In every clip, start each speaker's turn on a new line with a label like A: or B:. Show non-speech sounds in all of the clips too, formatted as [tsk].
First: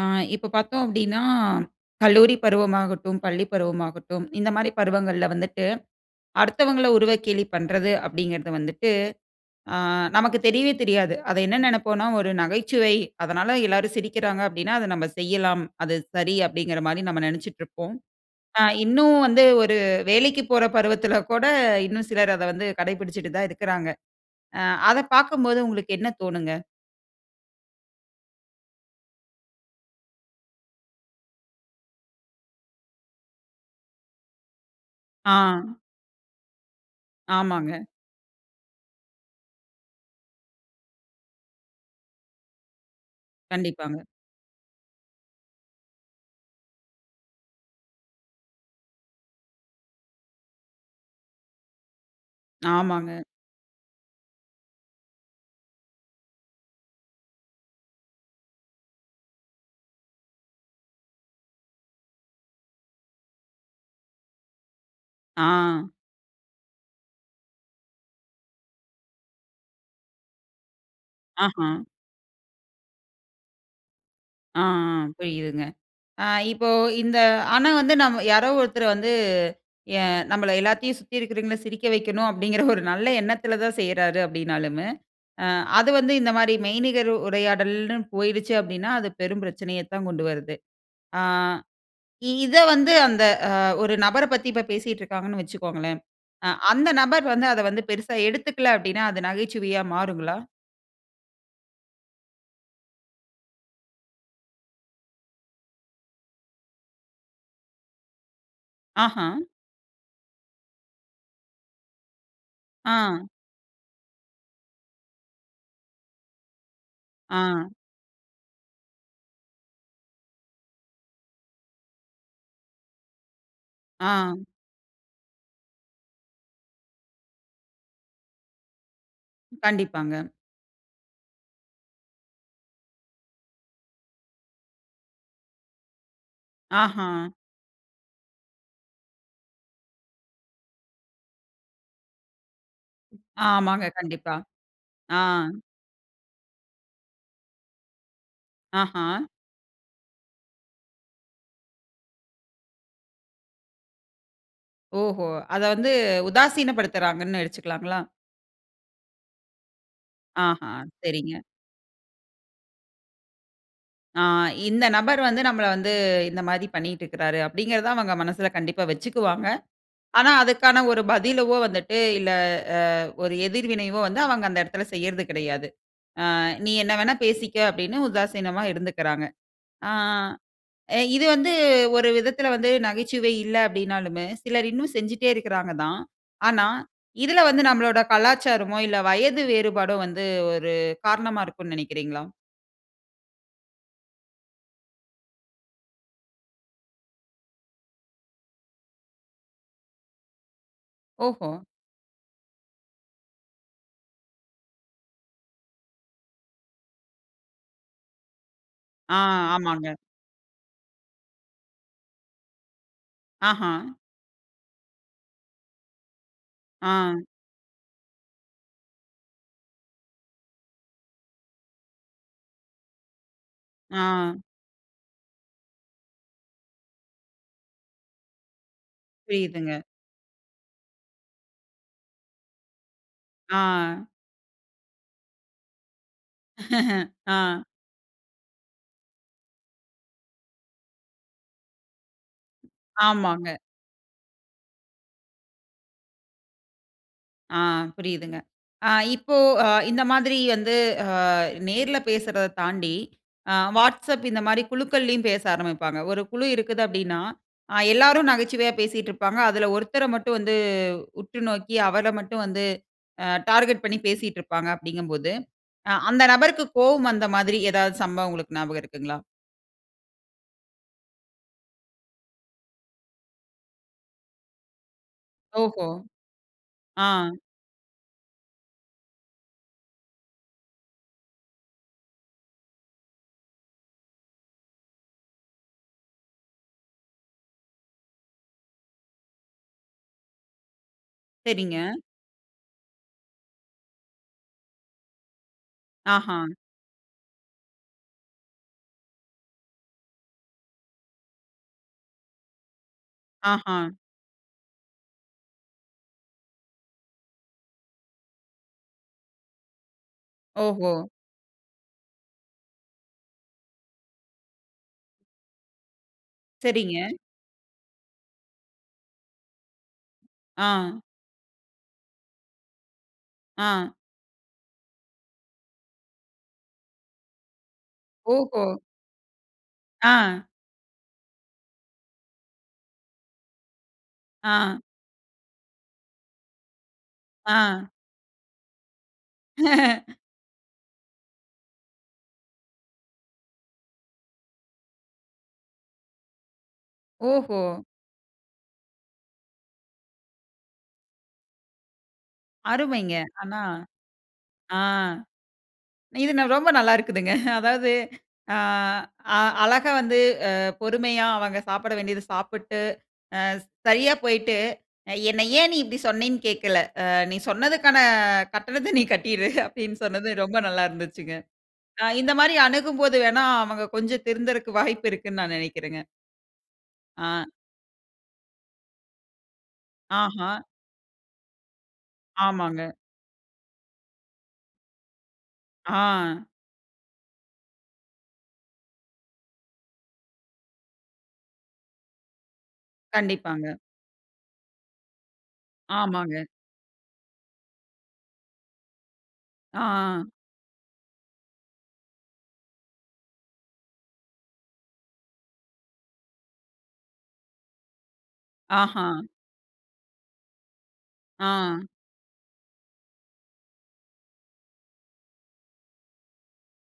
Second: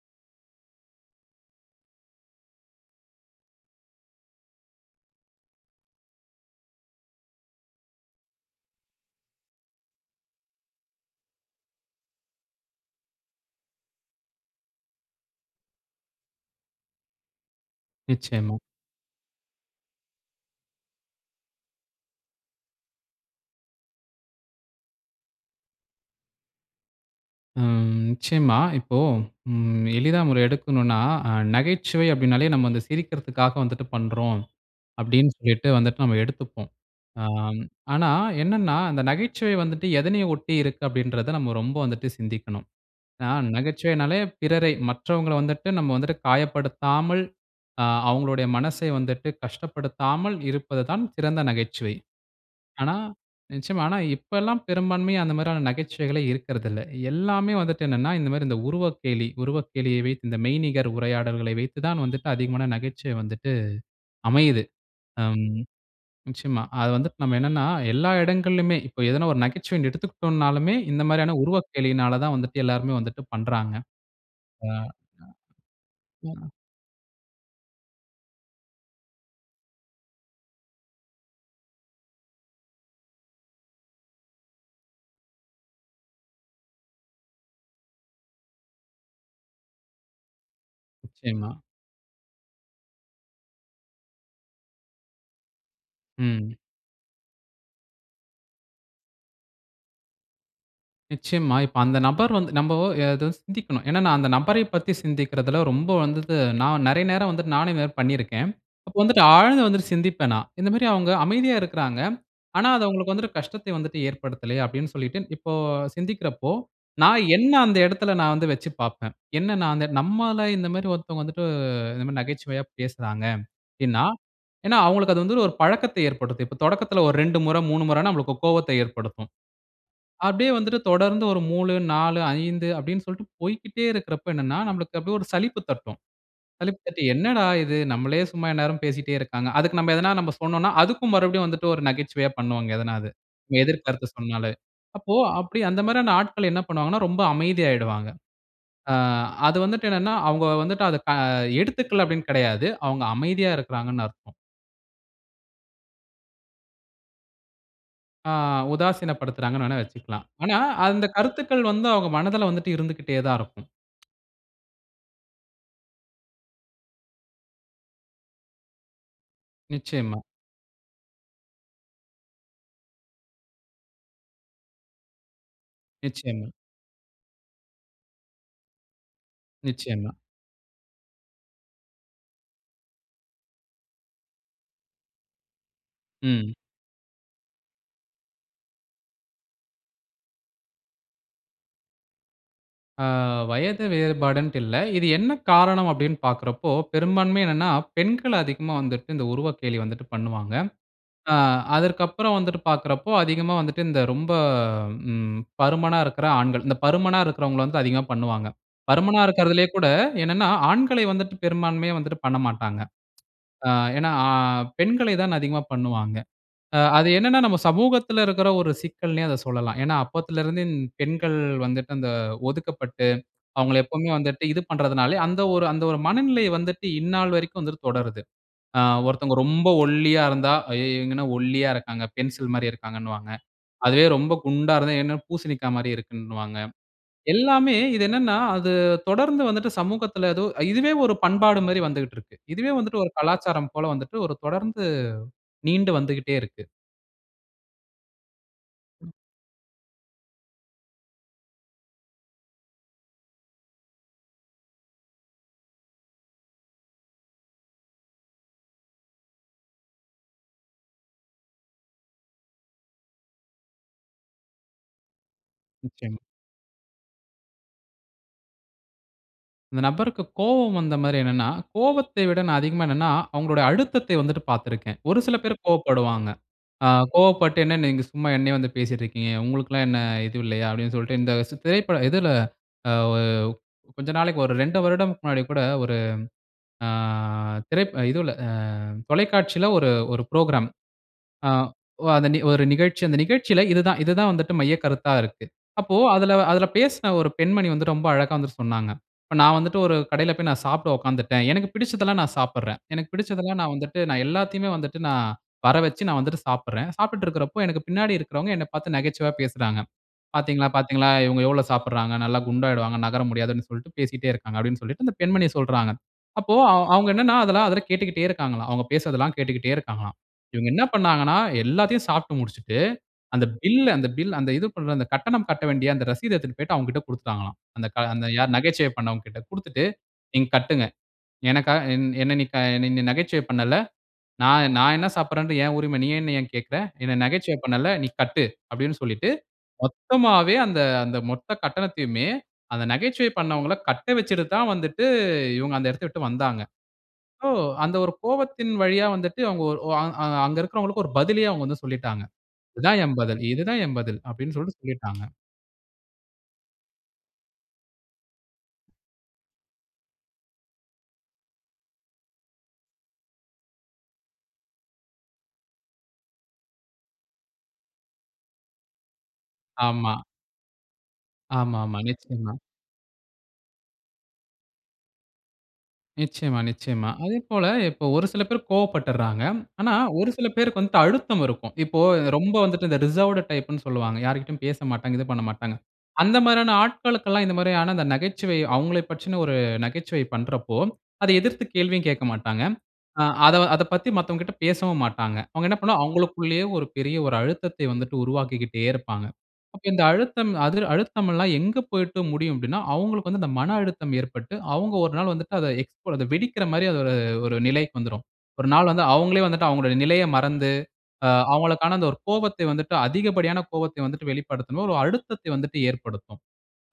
A: ஆ இப்ப பார்த்தோம் [grunts] அப்டின்னா, கல்லூரி பருவமாகட்டும், பள்ளி பருவமாகட்டும், இந்த மாரி பருவங்கள்ல வந்துட்டு அடுத்தவங்கள உருவக்கேலி பண்றது அப்டிங்கிறது வந்துட்டு ஆ நமக்கு தெரியவே தெரியாது. அதை என்ன நெனைப்போன்னா, "ஒரு நகைச்சுவை, அதனால எல்லாரும் சிரிக்கிறாங்க அப்டின்னா, அத நம்ப செய்யலாம். அது சரி." அப்டிங்கிற மாரி நம்ம நெனைச்சுட்டு இருப்போம்.
B: நிச்சயமா.
A: அ இன்னும் வந்து ஒரு வேலைக்குப் போற பருவத்தில கூட இன்னும் சிலர் அத வந்து கடைபிடிச்சுட்டு தான் இருக்குறாங்க. அ அத பார்க்கும்போது உங்களுக்கு என்ன தோணுங்க?
B: ம். நிச்சயமா. இப்போ ம் எளிதா [unintelligible] அ எடுக்கணுனா நகைச்சுவை அப்டின்னாலே நம்ம வந்து சிரிக்கறதுக்காக வந்துட்டு பண்றோம். அப்டின்னு சொல்லிட்டு
A: ஆ.
B: வந்துட்டு நம்ம எடுத்துப்போம். ஆம்,
A: ஆமாங்க.
B: ஆனா என்னன்னா அந்த நகைச்சுவை வந்துட்டு எதனை ஒட்டி இருக்கு அப்டின்றத நம்ம ரொம்ப வந்துட்டு சிந்திக்கணும். ஆ
A: கண்டிப்பாங்க.
B: நகைச்சுவைன்னாலே பிறரை மற்றவங்கள வந்துட்டு நம்ம வந்துட்டு காயப்படுத்தாமல் அ அவங்களுடைய மனசை வந்துட்டு கஷ்டப்படுத்தாமல் இருப்பதுதான் சிறந்த நகைச்சுவை. ஆனா
A: ஆமாங்க.
B: நிச்சயமா. ஆனா, இப்பல்லாம் பெரும்பான்மையா அந்த மாரியான நகைச்சுவைகளே இருக்குறதில்ல. எல்லாமே வந்துட்டு என்னவென்னா இந்த மாரி இந்த உருவக்கேளி உருவக்கேளிய வைத்து இந்த மெய்நிகர் உரையாடல்களை வைத்து தான் வந்துட்டு அதிகமா நகைச்சுவை வந்துட்டு அமையிது. அம்
A: ஆ.
B: நிச்சயமா அது வந்துட்டு நம்ம என்னவென்னா எல்லா இடங்கள்லுமே இப்ப எதுனா ஒரு நகைச்சுவைன் எடுத்துக்கிட்டோம்ன்னாலுமே இந்த மாரியான
A: ஆஹ.
B: உருவக்கேளினால தான் வந்துட்டு எல்லோருமே வந்துட்டு பண்றாங்க.
A: ஆ
B: அ
A: ஆ புரியிதுங்க. ஆ
B: [unintelligible] ம்.
A: இப்போ இந்த ஆனா வந்து நாம யாரோ ஒருத்தர் வந்து ஏ நம்ம எல்லாத்தையும் சுத்தி இருக்கவங்கள சிரிக்க வைக்கணும் [chuckles] அப்டிங்கிற ஒரு நல்ல எண்ணத்தில தான் செய்றாரு அப்டின்னாலுமு அ அது வந்து இந்த மாரி மெய்நிகர் உரையாடல்னு போயிடுச்சு அப்டின்னா, அது பெரும் பிரச்சனையத் தான் கொண்டு வருது. ஆ
B: நிச்சயமா.
A: இத வந்து அந்த ஒரு நபர பத்தி இப்ப பேசிட்டுருக்காங்கன்னு வச்சுக்கோங்களேன். அ
B: ம்.
A: அந்த நபர் வந்து அத வந்து பெரிசா எடுத்துக்கல அப்டின்னா அது நகைச்சுவையா மாறுங்களா?
B: நிச்சயமா. இப்ப அந்த நபர் வந்து நம்போ அதா சிந்திக்கணும். ஏன்னா, நான் அந்த நபரைப் பத்தி சிந்திக்கிறதுல ரொம்ப வந்துது நான் நெறைய நேரம் வந்துட்டு, நானே இதுமாரி பண்ணியிருக்கேன். அப்போ வந்துட்டு
A: ஆஹா.
B: ஆழ்ந்து வந்துட்டு சிந்திப்பேன் நான். இந்த மாரி அவங்க அமைதியா இருக்குறாங்க. ஆனா அது அவங்களுக்கு
A: ஆ.
B: வந்துட்டு கஷ்டத்தை வந்துட்டு ஏற்படுத்தல்லையே! அப்டின்னு சொல்லிட்டு, இப்போ சிந்திக்கிறப்போ, நான்
A: ஆ.
B: என்னை அந்த இடத்துல நான் வந்து வச்சு பார்ப்பேன். என்ன நான் அந்த நம்மள இந்த மாரி ஒருத்தவங்க வந்துட்டு, இந்த மாரி நகைச்சுவையா பேசுறாங்க. அப்டின்னா,
A: ஆ.
B: ஏன்னா அவங்களுக்கு அது வந்து ஒரு பழக்கத்தை ஏற்படுத்தும். இப்ப தொடக்கத்தில ஒரு 2 முறை, 3 முறைன்னா நம்மளுக்கு கோவத்தை ஏற்படுத்தும்.
A: கண்டிப்பாங்க.
B: அப்டியே வந்துட்டு தொடர்ந்து ஒரு மூலு, 4, 5 அப்டின்னு சொல்லிட்டு, போய்க்கிட்டே இருக்கிறப்ப என்னன்னா, நம்மளுக்கு அப்டியே ஒரு சலிப்பு தட்டும். சலிப்பு தட்டி,
A: ஆஹா.
B: என்னடா இது! நம்மலே சும்மா எந்நேரமும் பேசிட்டே இருக்காங்க. அதுக்கு நம்ப எதுனா நம்ப சொன்னோன்னா, அதுக்கும் மறுபடியும் வந்துட்டு, ஒரு நகைச்சுவையா பண்ணுவாங்க. எதனா அது. நம்ம எதிர்
A: ஆமாங்க.
B: கருத்து
A: கண்டிப்பா.
B: சொன்னாலே. அப்போ
A: ஆ.
B: அப்படி அந்த மாரியான ஆட்கள் என்ன பண்ணுவாங்கன்னா, ரொம்ப அமைதியாயிடுவாங்க. ஆ
A: ஆஹா.
B: அது வந்துட்டு என்னன்னா, அவங்க வந்துட்டு அத ஆ எடுத்துக்கல அப்படீன்னு கிடையாது. அவங்க அமைதியா இருக்குறாங்கனு அர்த்தம்.
A: ஓஹோ! அத வந்து உதாசினப்படுத்துறாங்கன்னு வச்சுக்கலாங்களா?
B: ஆ உதாசீனப்படுத்துறாங்கன்னு வேணா வச்சுக்கலாம். ஆனா,
A: ஆஹா.
B: அந்த
A: சரிங்க.
B: கருத்துக்கள் வந்து அவங்க மனதுல வந்துட்டு இருந்துக்கிட்டே தான் இருக்கும். [tsk]
A: ஆ இந்த நபர் வந்து நம்மள வந்து இந்த மாரி பண்ணிட்டு இருக்கிறாரு, அப்டிங்கிறத அவங்க மனசுல கண்டிப்பா வச்சுக்குவாங்க.
B: நிச்சயமா.
A: ஆனா அதுக்கான ஒரு பதிலாவோ வந்துட்டு இல்ல, ஆ ஒரு எதிர்வினைவோ வந்து அவங்க அந்த இடத்தில செய்றது கிடையாது. ஆ
B: நிச்சயமா.
A: நீ என்ன வேணா பேசிக்க அப்படின்னு உதாசீனமா இருந்துக்குறாங்க. ஆ
B: நிச்சயமா.
A: இது வந்து ஒரு விதத்தில வந்து, நகைச்சுவை இல்ல. அப்டின்னாலுமே, சிலர் இன்னும் செஞ்சுட்டே இருக்குறாங்க தான்.
B: ம்.
A: ஆனா இதுல வந்து நம்மளோட கலாச்சாரமோ, இல்ல வயது வேறுபாடோ வந்து ஒரு காரணமா இருக்குன்னு நெனைக்கிறீங்களா?
B: அ வயது வேறுபாடுன்ட்டு இல்ல. இது என்ன காரணம் அப்படினு பார்க்குறப்போ, பெரும்பான்மை என்னனா, பெண்கள் அதிகமா வந்துட்டு, இந்த உருவக்கேலி வந்துட்டு பண்ணுவாங்க. அ
A: ஓஹோ!
B: அதற்கப்புறம் வந்துட்டு பார்க்குறப்போ, அதிகமா வந்துட்டு இந்த ரொம்ப, ம் பருமனா இருக்கிற ஆண்கள், இந்த பருமனா இருக்கிறவங்கள வந்து அதிகமா பண்ணுவாங்க.
A: அ.
B: பருமனா இருக்கிறதிலே கூட
A: ஆமாங்க.
B: என்னனா ஆண்களை வந்துட்டு பெரும்பான்மையா வந்துட்டு பண்ணமாட்டாங்க. [tsk] அ
A: அஹாம்.
B: ஏனா, அ பெண்களை தான் அதிகமா பண்ணுவாங்க, அ அது
A: அ.
B: என்னனா, நம்ம சமூகத்தில இருக்கிற ஒரு சிக்கல்ன்னே அத சொல்லலாம். ஏனா அப்போதிலிருந்து பெண்கள் வந்துட்டு அந்த ஒதுக்கப்பட்டு, அவங்கள எப்போமே
A: அ.
B: வந்துட்டு இது பண்றதுனாலே, அந்த ஒரு அந்த ஒரு மனநிலை வந்துட்டு இந்நாள் வரைக்கும் வந்து தொடருது, அ ஒருத்தங்க ரொம்ப
A: புரியுதுங்க.
B: ஒல்லியா இருந்தா, "அய்யோ இவங்க என்ன ஒல்லியா இருக்காங்க." 'பென்சில் மாதிரி' இருக்கிறாங்கன்னுவாங்க.
A: அ.
B: அதுவே ரொம்ப குண்டா இருந்தா, "என்ன பூசணிக்கா மாதிரி இருக்குன்னுவாங்க."
A: [laughs] அ.
B: எல்லாமே இது என்னனா, அது தொடர்ந்து வந்துட்டு சமூகத்தில எதோ இதுவே ஒரு பண்பாடு மாதிரி வந்துக்கிட்டு இருக்கு. இதுவே வந்துட்டு ஒரு
A: ஆமாங்க.
B: கலாச்சாரம் போல வந்துட்டு, ஒரு தொடர்ந்து, நீண்டு வந்துகிட்டே இருக்கு.
A: அ. புரியுதுங்க. அ
B: ம்.
A: இப்போ, அ இந்த மாதிரி வந்து, அ நேர்ல பேசுறத தாண்டி, அ Whatsapp இந்த மாதிரி குழுக்களிலும் பேச ஆரம்பிப்பாங்க. ஒரு குழு இருக்குது அப்படினா, அ எல்லோரும் நகைச்சுவையா பேசிட்டு இருப்பாங்க, அதில ஒருத்தர மட்டும் வந்து, உற்று நோக்கி அவர மட்டும் வந்து, அ டார்கெட் பண்ணி பேசிட்டுருப்பாங்க, அப்படிங்கும் போது,
B: நிச்சயமா.
A: அந்த நபருக்கு கோபம் வந்த மாதிரி, ஏதாவது சம்பவம் உங்களுக்கு ஞாபகம் இருக்குங்களா?
B: அந்த நபருக்கு கோவம் வந்த மாரி என்னன்னா? கோவத்தை விட அதிகமா என்னன்னா, அவுங்களுடைய அழுத்தத்தை வந்துட்டு பாத்துருக்கேன். ஒரு சில பேர்
A: ஓஹோ!
B: கோவப்படுவாங்க. அ
A: ஆ.
B: "கோவப்பட்டு என்ன நீங்க சும்மா என்னைய வந்து பேசிட்டு இருக்கீங்க. உங்களுக்குல்லாம் என்ன இது இல்லையா?", அப்டின்னு சொல்லிட்டு இந்த, ச திரைப்ப இதுல அ கொஞ்ச நாளைக்கு ஒரு ரெண்டு வருடத்துக்கு முன்னாடி கூட ஒரு, ஆ திரைப் இதுல, அ தொலைக்காட்சில ஒரு, ஒரு புரோகிராம். அ
A: சரிங்க.
B: ஒ அந்த ஒரு நிகழ்ச்சி, அந்த நிகழ்ச்சில இது தான், இது தான் வந்துட்டு மையக்கருத்தா இருக்கு. அப்போ அதுல,
A: ஆஹா.
B: அதுல பேசின ஒரு பெண்மணி வந்து ரொம்ப அழகா வந்து சொன்னாங்க. இப்ப நான் வந்துட்டு, ஒரு கடையில போய் நான் சாப்ட உட்காந்துட்டேன். எனக்கு பிடிச்சதெல்லாம் நான் சாப்பட்றேன். எனக்கு பிடிச்சதெல்லாம் நான்
A: ஆஹா.
B: வந்துட்டு, நான் எல்லாத்தையுமே வந்துட்டு, நான் வர வச்சு நான் வந்துட்டு சாப்புட்றேன். சாப்டுட்டு இருக்கறபோ எனக்கு பின்னாடி இருக்குறவங்க, என்னப் பாத்து நகைச்சுவையா பேசுறாங்க. "பாத்தீங்களா
A: ஓஹோ!
B: பாத்தீங்களா, இவங்க எவ்ளோ சாப்டுறாங்க. நல்லா குண்டாகிடுவாங்க, நகர முடியாது", ன்னு சொல்லிட்டு பேசிக்கிட்டே இருக்காங்க. அப்டின்னு சொல்லிட்டு அந்த பெண்மணிய சொல்றாங்க. அப்போ அவுங்க
A: சரிங்க.
B: என்னன்னா அதெல்லா அதுல கேட்டுக்கிட்டே இருக்காங்களா, அவங்க பேசுறதெல்லாம் கேட்டுக்கிட்டே இருக்காங்களாம். இவங்க என்ன
A: ஆ.
B: பண்ணாங்கன்னா எல்லாத்தையும் சாப்டு முடிச்சுட்டு, அந்த பில்
A: ஆ.
B: அந்த பில் அந்த இது, அந்த கட்டணம் கட்ட வேண்டிய அந்த ரசீத எடுத்துட்டு போயிட்டு அவங்ககிட்ட குடுத்துட்டாங்களாம். அந்த க யார்
A: ஓஹோ!
B: நகைச்சுவை பண்ணவங்ககிட்ட குடுத்துட்டு,
A: அ.
B: "நீங்க கட்டுங்க, எனக்காக என்-என்ன நீ க என்ன நீ நகைச்சுவை பண்ணல,
A: அ.
B: நான்-நான் என்ன சாப்பறது, என் உரிமை நீ என்ன ஏன் கேட்குற? என்ன நகைச்சுவை
A: அ.
B: பண்ணேல. நீ கட்டு.", அப்டின்னு சொல்லிட்டு
A: [chuckles]
B: மொத்தமாவே அந்த, அந்த மொத்த கட்டணத்தையுமே அந்த நகைச்சுவை பண்ணவங்கல கட்ட வச்சுட்டு தான் வந்துட்டு, இவங்க அந்த இடத்த விட்டு வந்தாங்க. சோ
A: ஓஹோ!
B: அந்த ஒரு கோவத்தின் வழியா வந்துட்டு அவங்க, அ அங்க இருக்கறவங்களுக்கு, ஒரு பதிலயே அவுங்க வந்து சொல்லிட்டாங்க. "இதான்
A: அருமைங்க.
B: என் பதில்,
A: ஆனா
B: இது தான் என் பதில்". அப்டின்னு
A: ஆ.
B: சொல்லிட்டு சொல்லிருகாங்க.
A: இது ரொம்ப நல்லா இருக்குதுங்க. அதாவது, அ-அ அழகா வந்து, அ பொறுமையா அவங்க சாப்ட வேண்டியத சாப்பிட்டு, அ சரியா போயிட்டு, அ "என்ன ஏன் நீ இப்டி சொன்னேன் கேட்கல. அ நீ சொன்னதுக்கான கட்டணத்த நீ கட்டிரு", [chuckles] அப்டின்னு
B: ஆமா.
A: சொன்னது ரொம்ப நல்லா இருந்துச்சுங்க.
B: ஆமாமா.
A: அ இந்த
B: நிச்சயமா.
A: மாரி அணுகும்போது வேணா அவங்க கொஞ்சம் திருந்துறதுக்கு வாய்ப்பு இருக்குனு, நான் நினைக்கிறேங்க.
B: நிச்சயமா, நிச்சயமா. அதே
A: அ.
B: போல இப்போ ஒரு சில பேர் கோவப்பட்டறாங்க. ஆனா ஒரு சில
A: ஆஹா!
B: பேருக்கு வந்துட்டு, அழுத்தம் இருக்கும். இப்போ ரொம்ப வந்துட்டு
A: ஆமாங்க.
B: இந்த ரிசர்வ்டு டைப்ன்னு சொல்லுவாங்க. யார்கிட்டயும் பேசமாட்டாங்க, இது பண்ணமாட்டாங்க. அந்த
A: ஆ.
B: மாதிரியான ஆட்களுக்கெல்லாம், இந்த மாரியான நகைச்சுவை அவங்களை பற்றின, ஒரு நகைச்சுவை பண்றப்போ அதை எதிர்த்து கேள்வியும் கேட்க மாட்டாங்க. அ அத
A: கண்டிப்பாங்க.
B: அத பத்தி மத்தவங்ககிட்ட பேசவும் மாட்டாங்க. அவங்க என்ன பண்ணுவாங்க,
A: ஆமாங்க.
B: அவங்களுக்குள்ளேயே ஒரு பெரிய ஒரு அழுத்தத்தை வந்துட்டு உருவாக்கிக்கிட்டே இருப்பாங்க. அப்ப இந்த
A: ஆ.
B: அழுத்தம், அதுல அழுத்தமெல்லாம் எங்க போயிட்டு முடியும் அப்டின்னா, அவங்களுக்கு வந்து, அந்த மன அழுத்தம் ஏற்பட்டு, அவங்க ஒரு நாள் வந்துட்டு அத எக்ஸ் வெடிக்கற மாரி, அ-ஒரு ஒரு நிலைக்கு வந்துரும். ஒரு நாள் வந்து
A: ஆஹா.
B: அவங்களே வந்துட்டு, அவங்களுடைய நிலைய மறந்து, அ
A: ஆ.
B: அவங்களுக்கான அந்த ஒரு கோபத்தை வந்துட்டு அதிகப்படியான கோபத்தை வந்துட்டு வெளிப்படுத்தும். ஒரு அழுத்தத்தை வந்துட்டு ஏற்படுத்தும்.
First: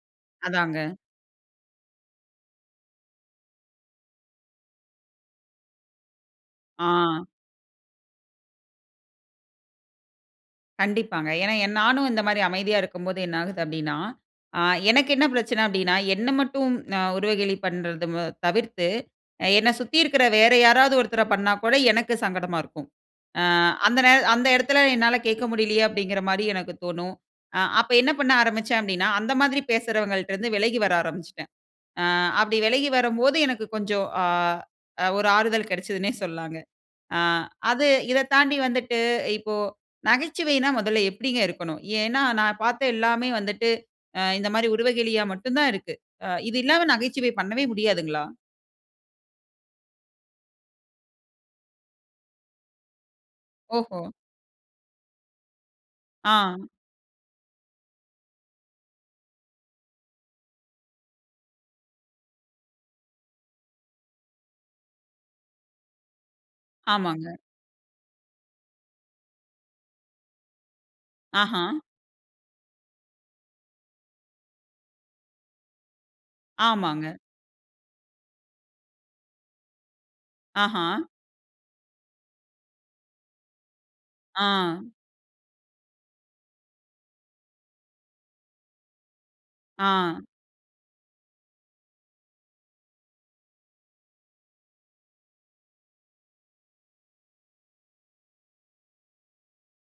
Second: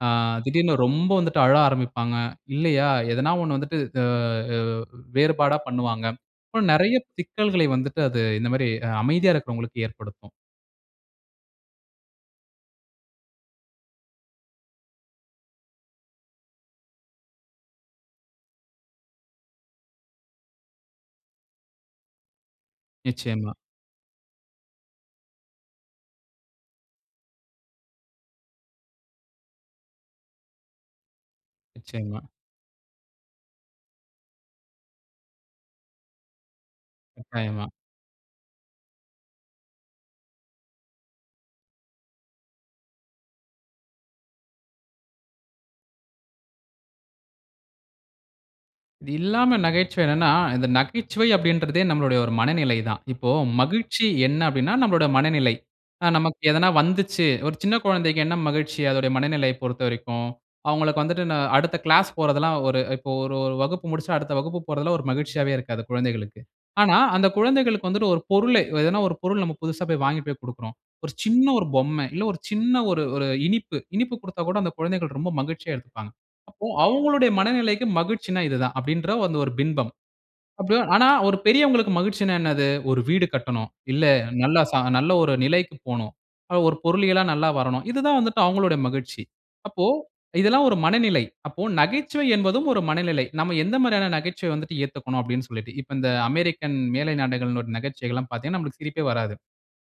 B: ஆ திடீர்னு
A: அதாங்க.
B: ரொம்ப வந்துட்டு அழ ஆரம்பிப்பாங்க இல்லையா? ஏதாவது ஒண்ண வந்துட்டு, அ-அ வேறுபாடா பண்ணுவாங்க. அப்ப நிறைய
A: ஆ.
B: சிக்கல்களை வந்துட்டு அது இந்த மாதிரி, அமைதியா இருக்குறவர்களுக்கு ஏற்படுத்தும்.
A: கண்டிப்பாங்க. ஏனா நானும் இந்த மாதிரி அமைதியா இருக்கும்போது என்ன ஆகுது அப்படினா, ஆ எனக்கு என்ன பிரச்சனை அப்படினா, என்ன மட்டும் உருவகேளி பண்ணுறது தவிர்த்து, என்னை சுத்தி இருக்கிற வேற யாராவது ஒருத்தரை பண்ணா கூட எனக்கு சங்கடமா இருக்கும். ஆ
B: நிச்சயமா.
A: அந்த நே அந்த இடத்தில என்னால கேட்க முடியலையே அப்படின்கிற மாதிரி எனக்கு தோணும். அ அப்ப என்ன பண்ண ஆரம்பிச்சேன் அப்படினா, அந்த மாதிரி பேசுறவங்கள்ட்ட இருந்து விலகி வர ஆரம்பிச்சிட்டேன், அ
B: நிச்சயமா.
A: அப்படி விலகி வரும்போது எனக்கு கொஞ்சம், ஆ ஒரு ஆறுதல் கிடைச்சதுன்னே சொல்லாங்க. ஆ
B: கட்டாயமா.
A: அது இதை தாண்டி வந்துட்டு இப்போ, நகைச்சுவைனா முதல்ல எப்படிங்க இருக்கணும்? ஏனா நான் பார்த்த எல்லாமே வந்துட்டு, இந்த மாதிரி உருவகேளியா மட்டும் தான் இருக்கு, இது இல்லாம நகைச்சுவை பண்ணவே முடியாதுங்களா?
B: இது இல்லாம நகைச்சுவை என்னனா, இந்த நகைச்சுவை அப்படின்றதே நம்முடைய ஒரு மனநிலை தான். இப்போ
A: ஓஹோ!
B: மகிழ்ச்சி என்ன அப்படினா நம்முடைய மனநிலை. ஆ நமக்கு
A: ஆ.
B: எதனா வந்துச்சு, ஒரு சின்ன குழந்தைக்கு என்ன மகிழ்ச்சி அதனுடைய மனநிலையை பொறுத்தவரைக்கும், அவங்களுக்கு வந்துட்டு, அடுத்த கிளாஸ் போறது எல்லாம் ஒரு இப்போ ஒரு ஒரு வகுப்பு முடிச்சா அடுத்த வகுப்பு போறதெல்லாம் ஒரு மகிழ்ச்சியாவே இருக்காது குழந்தைகளுக்கு. ஆனா, அந்த
A: ஆமாங்க.
B: குழந்தைகளுக்கு வந்துட்டு ஒரு பொருள, எதனா ஒரு பொருள் நம்ம புதிசா வாங்கி போய் கொடுக்கிறோம். ஒரு சின்ன
A: ஆஹா.
B: ஒரு பொம்மை, இல்ல ஒரு சின்ன ஒரு ஒரு இனிப்பு இனிப்பு கொடுத்தா கூட அந்த குழந்தைகள் ரொம்ப மகிழ்ச்சியா எடுத்துப்பாங்க. அப்போ
A: ஆமாங்க.
B: அவங்களுடைய மனநிலைக்கு மகிழ்ச்சினா இது தான் அப்படின்றத, அந்த ஒரு பிம்பம்,
A: ஆஹா.
B: அப்படியும் ஆனா, ஒரு பெரியவங்களுக்கு மகிழ்ச்சினா என்னது? "ஒரு வீடு கட்டணும், இல்லை நல்ல ச
A: ஆ.
B: நல்ல ஒரு நிலைக்கு போணும், ஒரு பொருளியலா நல்லா வரணும்," இது தான் வந்துட்டு அவங்களுடைய மகிழ்ச்சி. அப்போ
A: ஆ.
B: இதெல்லாம் ஒரு மனநிலை, அப்போ நகைச்சுவை என்பதும் ஒரு மனநிலை, நாம எந்த மாதிரியான நகைச்சுவை வந்துட்டு ஏத்துக்கணும் அப்படினு சொல்லிட்டு, இப்போ இந்த அமெரிக்கன் மேலை நாடுகளிடைய நகைச்சுவைகள் எல்லாம் பார்த்தீங்கன்னா நமக்கு சிரிப்பே வராது.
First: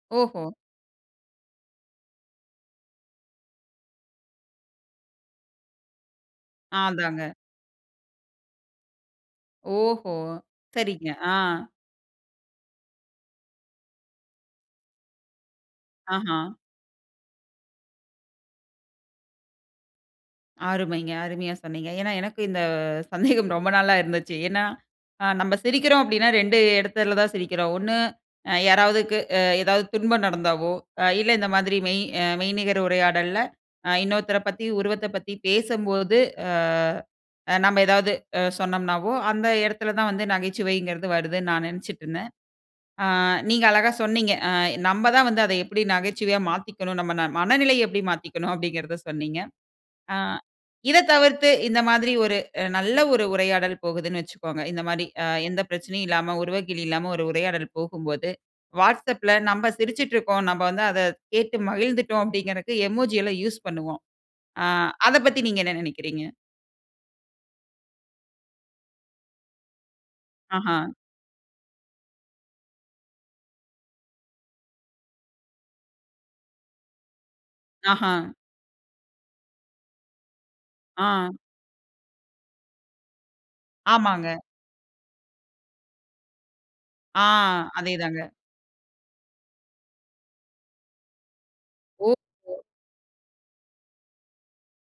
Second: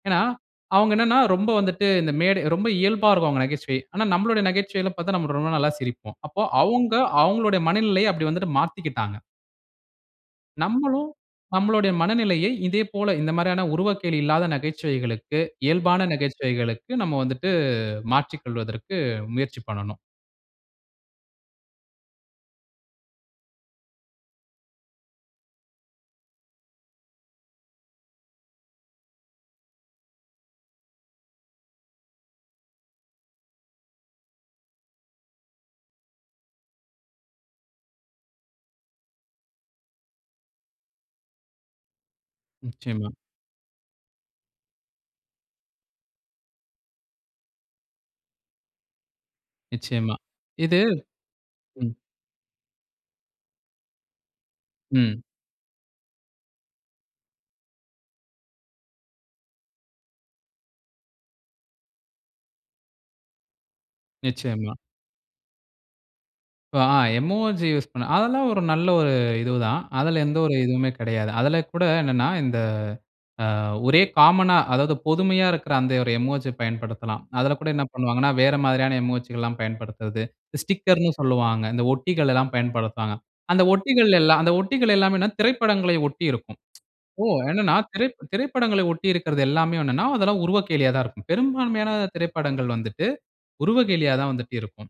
B: ஏனா
A: ஓஹோ!
B: அவங்க என்னனா ரொம்ப வந்துட்டு, இந்த மேடை ரொம்ப இயல்பா இருக்கும் அவங்க நகைச்சுவை, ஆனால் நம்மளுடைய நகைச்சுவையில பார்த்தா நாம் ரொம்ப நல்லா சிரிப்போம், அப்போ
A: ஆ
B: அவங்க
A: அதாங்க.
B: அவங்களுடைய மனநிலையை அப்படி வந்துட்டு மாத்திக்கிட்டாங்க.
A: ஓஹோ!
B: நம்மளும்
A: சரிங்க. ஆ.
B: நம்மளுடைய மனநிலயை இதே போல இந்த மாரியான உருவக்கேலி இல்லாத நகைச்சுவைகளுக்கு இயல்பான
A: ஆஹா.
B: நகைச்சுவைகளுக்கு நம்ம வந்துவிட்டு மாற்றிக் கொள்வதற்கு முயற்சி பண்ணணும்.
A: அருமைங்க. அருமையா சொன்னீங்க. ஏன்னா, எனக்கு இந்த சந்தேகம் ரொம்ப நாளா இருந்துச்சு. ஏன்னா அ நம்ம சிரிக்கிறோம் அப்படின்னா, 2 இடத்துல தான் சிரிக்கிறோம். ஒண்ணு அ யாராவதுக்கு அ எதாவது துன்பம் நடந்தாவோ அ இல்ல இந்த மாதிரி மெய் மெய்நிகர் உரையாடல்ல அ இன்னொருத்தர பத்தி உருவத்த பத்தி பேசும்போது அ நம்ம ஏதாவது சொன்னோம்னாவோ, அந்த இடத்துல தான் வந்து நகைச்சுவைங்கிறது வருதுன்னு நான் நினைச்சிட்டு இருந்தேன். அ
B: நிச்சயமா.
A: நீங்க அழகா சொன்னீங்க. அ நம்ம தான் வந்து அத எப்படி நகைச்சுவையா மாத்திக்கணும் நம்ம ந மனநிலைய எப்படி மாத்திக்கணும் அப்படிங்கிறத சொன்னீங்க.
B: நிச்சயமா,
A: ஆ
B: இது
A: இத தவிர்த்து இந்த
B: ம்.
A: மாரி ஒரு நல்ல ஒரு உரையாடல் போகுதுன்னு வச்சுக்கோங்க. இந்த மாரி
B: ம்.
A: அ எந்த பிரச்சனையும் இல்லாம உருவக்கேலி இல்லாம ஒரு உரையாடல் போகும்போது WhatsAppல நாம சிரிச்சுட்டு இருக்கோம். நம்ம வந்து அத கேட்டு மகிழ்ந்துட்டோம் அப்படிங்கறதுக்கு எமோஜி எல்லாம் யூஸ் பண்ணுவோம். ஆ
B: நிச்சயமா.
A: அத பத்தி நீங்க என்ன நினைக்கிறீங்க?
B: இப்போ அ எமோஜி யூஸ் பண்ண அதெல்லாம் ஒரு நல்ல ஒரு இது தான். அதில எந்த ஒரு
A: ஆஹா.
B: இதுவுமே கிடையாது. அதில கூட என்னன்னா, இந்த அ ஒரே காமனா அதாவது பொதுமையா இருக்கற அந்த ஒரு எமோஜி பயன்படுத்தலாம். அதில கூட என்ன
A: ஆஹா.
B: பண்ணுவாங்கன்னா வேற மாதிரியான எமோஜிகள் எல்லாம் பயன்படுத்துவது, ஸ்டிக்கர்ன்னு
A: ஆ.
B: சொல்லுவாங்க. இந்த ஒட்டிகள் எல்லாம் பயன்படுத்துவாங்க. அந்த ஒட்டிகள்
A: ஆமாங்க.
B: எல்லாம் அந்த ஒட்டிகள் எல்லாமே திரைப்படங்கள ஒட்டி இருக்கும். [tsk]
A: ஆ.
B: ஓ! என்னன்னா,
A: அதே
B: திரை
A: தாங்க.
B: திரைப்படங்கள ஒட்டி இருக்கறது எல்லாமே என்னன்னா, அதெல்லாம் உருவக்கேலியா தான் இருக்கும். பெரும்பான்மையான
A: ஓஹோ!
B: திரைப்படங்கள் வந்துட்டு உருவக்கேலியா தான் வந்துட்டு இருக்கும்.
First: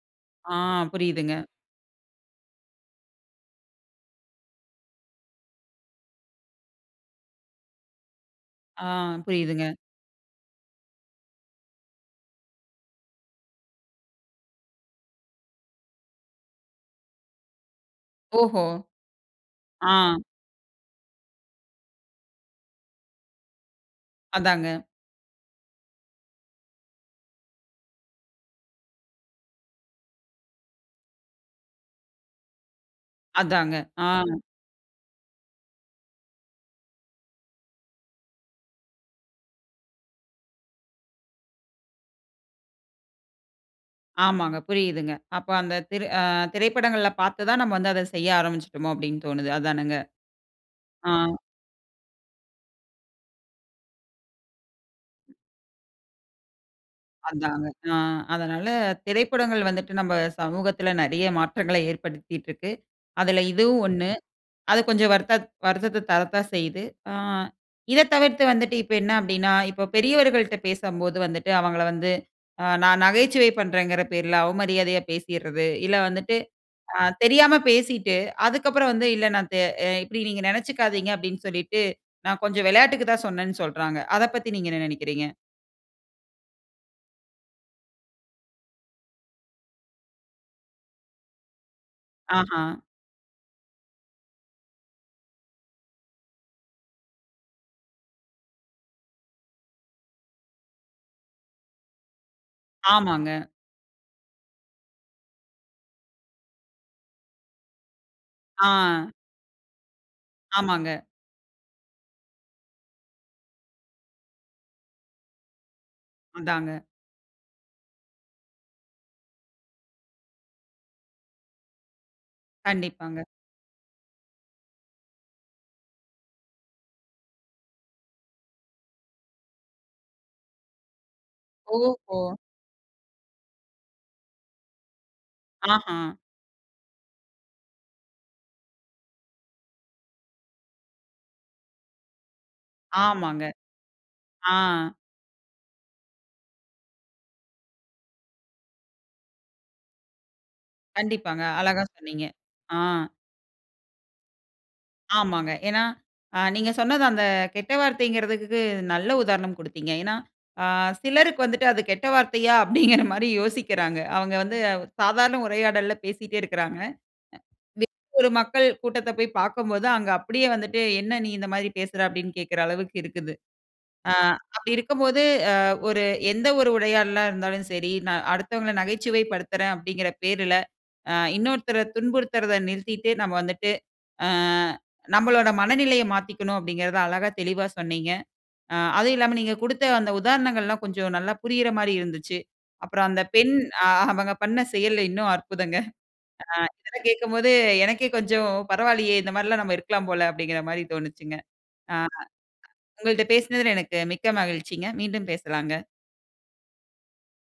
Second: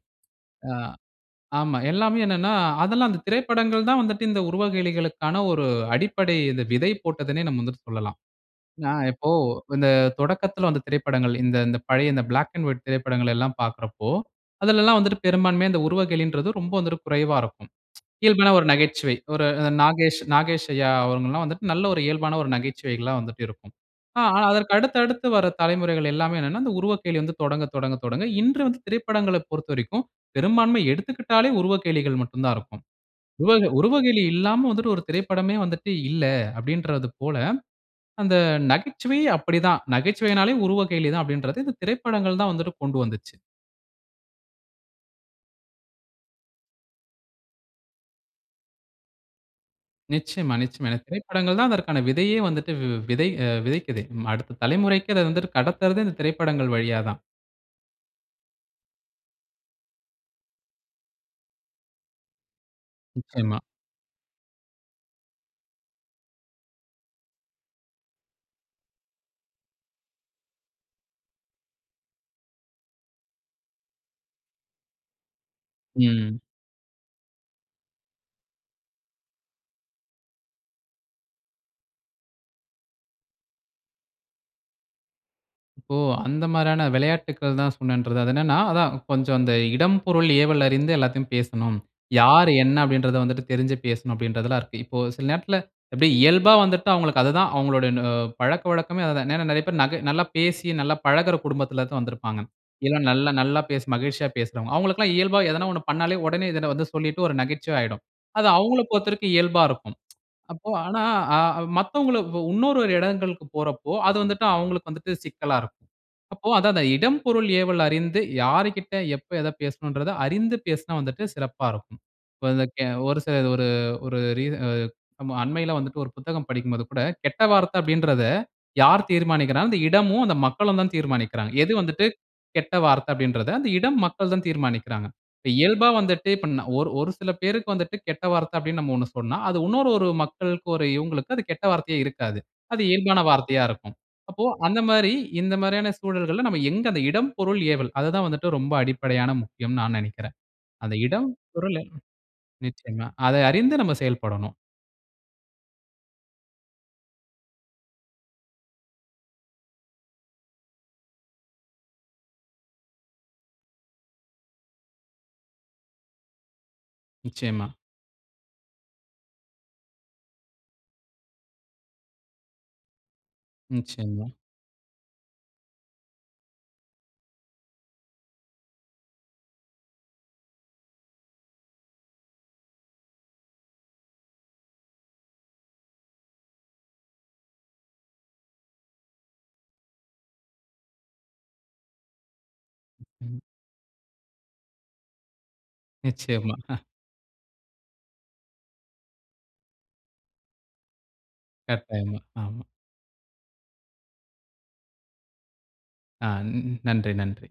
A: ஆ.
B: அ
A: புரியுதுங்க.
B: ஆமா. எல்லாமே என்னன்னா, அதெல்லாம் அந்த திரைப்படங்கள் தான் வந்துட்டு இந்த உருவகேலிகளுக்கான ஒரு அடிப்படை விதை போட்டதுன்னே நாம வந்து சொல்லலாம்.
A: ஆ.
B: எப்படின்னா இப்போ
A: புரியுதுங்க.
B: இந்த தொடக்கத்தில வந்த திரைப்படங்கள், இந்த இந்த பழைய பிளாக் அண்ட் வைட் திரைப்படங்கள் எல்லாம் பார்க்கிறப்போ அதில எல்லாம் வந்துட்டு பெரும்பான்மையா இந்த உருவகேலிங்கறது ரொம்ப வந்துட்டு குறைவா இருக்கும். [tsk] இயல்பான
A: ஓஹோ!
B: ஒரு நகைச்சுவை ஒரு
A: ஆ.
B: நாகேஷ் நாகேஷ் ஐயா அவங்க எல்லாம் வந்துட்டு நல்ல ஒரு இயல்பான ஒரு நகைச்சுவைகளா வந்துட்டு இருக்கும். ஆ அதற்கு
A: அதாங்க.
B: அடுத்து அடுத்து வர தலைமுறைகள் எல்லாமே என்னன்னா, இந்த உருவக்கேலி வந்து தொடங்க தொடங்க தொடங்க இன்று வந்து திரைப்படங்களைப் பொறுத்தவரைக்கும் பெரும்பான்மை எடுத்துக்கிட்டாலே உருவக்கேலிகள் மட்டும் தான் இருக்கும். உவ
A: அதாங்க. ஆ.
B: உருவக்கேலி இல்லாம வந்துட்டு ஒரு திரைப்படமே வந்துட்டு இல்ல அப்படிங்கிறது போல அந்த நகைச்சுவை அப்படி தான். நகைச்சுவைன்னாலே உருவக்கேலி தான் அப்படிங்கிறதை இந்த திரைப்படங்கள் தான் வந்துட்டு கொண்டு வந்துச்சு.
A: ஆமாங்க, புரியுதுங்க. அப்ப அந்த திரை அ திரைப்படள்ல பார்த்து தான் நம்ம வந்து அத செய்ய ஆரம்பிச்சுட்டோமோ அப்படின்னு தோணுது. அதானங்க.
B: நிச்சயமா, நிச்சயமா.
A: அ.
B: திரைப்படங்கள் தான் அதற்கான விதையே வந்துட்டு வி விதை அ விதைக்குது. அடுத்த தலைமுறைக்கு அத வந்துட்டு கடத்துறது, இந்த திரைப்படங்கள் வழியா தான்.
A: அதாங்க. அ அதனால, திரைப்படங்கள் வந்துட்டு நம்ம சமூகத்தில நிறைய மாற்றங்களை ஏற்படுத்திட்டு இருக்கு. அதில
B: நிச்சயமா.
A: இதுவும் 1. அது கொஞ்சம் வருத்த வருத்தத்த தரத்தா செய்யுது. அ இத தவிர்த்து வந்துட்டு இப்ப என்ன அப்படின்னா, இப்ப பெரியவர்கள்ட்ட பேசும்போது வந்துட்டு அவங்கள வந்து அ நான் நகைச்சுவை பண்றேன்ங்கிற பேர்ல அவமரியாதையா பேசிர்றது, இல்ல வந்துட்டு
B: ம்.
A: அ தெரியாம பேசிட்டு, அதுக்கப்புறம் வந்து இல்ல நான் த அ இப்படி நீங்க நினைச்சுக்காதீங்க அப்படின்னு சொல்லீட்டு, நான் கொஞ்சம் விளையாட்டுக்கு தான் சொன்னேன்னு சொல்றாங்க. அத பத்தி நீங்க என்ன நினைக்கிறீங்க?
B: இப்போ, அந்த மாதிரியான விளையாட்டுகள் தான் சொன்னேன்றது. அது என்னன்னா அதான் கொஞ்சம் அந்த "இடம், பொருள், ஏவல்" அறிந்து எல்லாத்தையும் பேசணும். யார்,
A: அஹ.
B: என்ன, அப்படின்றத வந்துட்டு தெரிஞ்சு பேசணும் அப்படின்றதுல்லாம் இருக்கு. இப்போ சில நேரத்தில எப்படி இயல்பா வந்துட்டு அவங்களுக்கு அது தான் அவங்களோட நு பழக்கவழக்கமே அது தான். ஏன்னா நிறைய பேர் நக நல்லா பேசி, நல்லா பழகுற குடும்பத்தில தான் வந்திருப்பாங்க. எல் அ நல்ல
A: ஆமாங்க.
B: நல்லா பேசு மகிழ்ச்ச்சியா பேசுறவங்க. அவங்களுக்கு எல்லாம் இயல்பா ஏதனா 1 பண்னாலே உடனே இத வந்து சொல்லிட்டு, ஒரு நகைச்சுவை ஆயிடும். அது அவங்கள
A: அ.
B: பொறுத்தவரைக்கும் இயல்பா இருக்கும். அப்போ
A: ஆமாங்க.
B: ஆனா, அ மத்தவங்கள இன்னொரு இடங்களுக்கு போறப்போ அது வந்துட்டு அவங்களுக்கு வந்துட்டு சிக்கலா இருக்கும். அப்போ
A: அதாங்க.
B: அதுதான் அந்த "இடம், பொருள், ஏவல்" அறிந்து யாருக்கிட்ட எப்ப எத பேசணும்ன்றத அறிந்து பேசினா வந்துட்டு சிறப்பா இருக்கும். இப்ப இந்த கே ஒரு
A: கண்டிப்பாங்க.
B: சில ஒரு ஒரு ரீச அ-அண்மையில வந்துட்டு ஒரு புத்தகம் படிக்கும்போது கூட "கெட்ட வார்த்தை அப்படின்றத, யார் தீர்மானிக்கிறாங்க அந்த இடமும் அந்த மக்களும் தான் தீர்மானிக்கிறாங்க. எது வந்துட்டு
A: ஓஹோ!
B: கெட்ட வார்த்த அப்படின்றத அந்த இடம், மக்கள் தான் தீர்மானிக்கிறாங்க." இயல்பா
A: அஹ.
B: வந்துட்டு இப்ப ந ஒரு ஒரு சில பேருக்கு வந்துட்டு கெட்ட வார்த்த அப்படின்னு நம்ம 1 சொன்னா, அது இன்னொரு ஒரு மக்களுக்கு ஒரு இவங்களுக்கும் அது கெட்ட வார்த்தையே இருக்காது. அது இயல்பான
A: ஆமாங்க.
B: வார்த்தையா இருக்கும். அப்போ
A: அ.
B: அந்த மாதிரி, இந்த மாதிரியான சூழல்கள்ல நம்ம எங்க அந்த "இடம், பொருள், ஏவல்" அது தான் வந்துட்டு ரொம்ப அடிப்படையான முக்கியம்ன்னு நான் நினைக்கிறேன். அந்த இடம்
A: கண்டிப்பாங்க,
B: பொருள்
A: அழகா சொன்னீங்க. அ.
B: நிச்சயமா அதை அறிந்து நம்ம செயல்படணும்.
A: ஆமாங்க. ஏனா அ நீங்க சொன்னது அந்த கெட்ட வார்த்தைங்கிறதுக்கு நல்ல உதாரணம் கொடுத்தீங்க. ஏன்னா அ சிலருக்கு வந்துட்டு அது கெட்ட வார்த்தையா? அப்படிங்கிற மாரி யோசிக்கிறாங்க. அவங்க வந்து சாதாரண உரையாடல்ல பேசிட்டே இருக்கறாங்க.
B: நிச்சயமா.
A: அ [unintelligible] ஒரு மக்கள் கூட்டத்த போய் பாக்கம்போது, அங்க அப்படியே வந்துட்டு என்ன நீ இந்த மாதிரி பேசுற? அப்படின்னு கேட்கிற அளவுக்கு இருக்குது. அ
B: நிச்சயமா.
A: அப்படி இருக்கும் போது அ ஒரு, எந்த ஒரு உரையாடலா இருந்தாலும் சரி, நான் அடுத்தவங்கள நகைச்சுவை படுத்துறேன் அப்படிங்கிற பேர்ல அ இன்னொருத்தர துன்புறுத்துறுத நிறுத்திட்டு நம்ம வந்துட்டு அ நம்மளோட மனநிலைய மாத்திக்கணும் அப்படிங்கறத அழகா தெளிவா சொன்னீங்க! அ அதுவும் இல்லாம நீங்க கொடுத்த அந்த உதாரணங்கள் எல்லாம் கொஞ்சம் நல்லா புரியற மாதிரி இருந்துச்சு. அப்புறம் அந்த பெண் அவங்க பண்ண செயல்லா இன்னும் அற்புதங்க. அ
B: நிச்சயமா. ஹ.
A: இதெல்லாம் கேட்கும்போது எனக்கே கொஞ்சம், பரவால்லையே! இந்த மாதிரி எல்லாம் நாம இருக்கலாம் போல! அப்படிங்கிற மாதிரி தோணுச்சுங்க. அ
B: கட்டாயமா, ஆமா.
A: உங்ககள்ட்ட பேசுனதுல எனக்கு மிக்க மகிழ்ச்சிங்க. மீண்டும் பேசலாங்க.
B: அ, ன் நன்றி, நன்றி.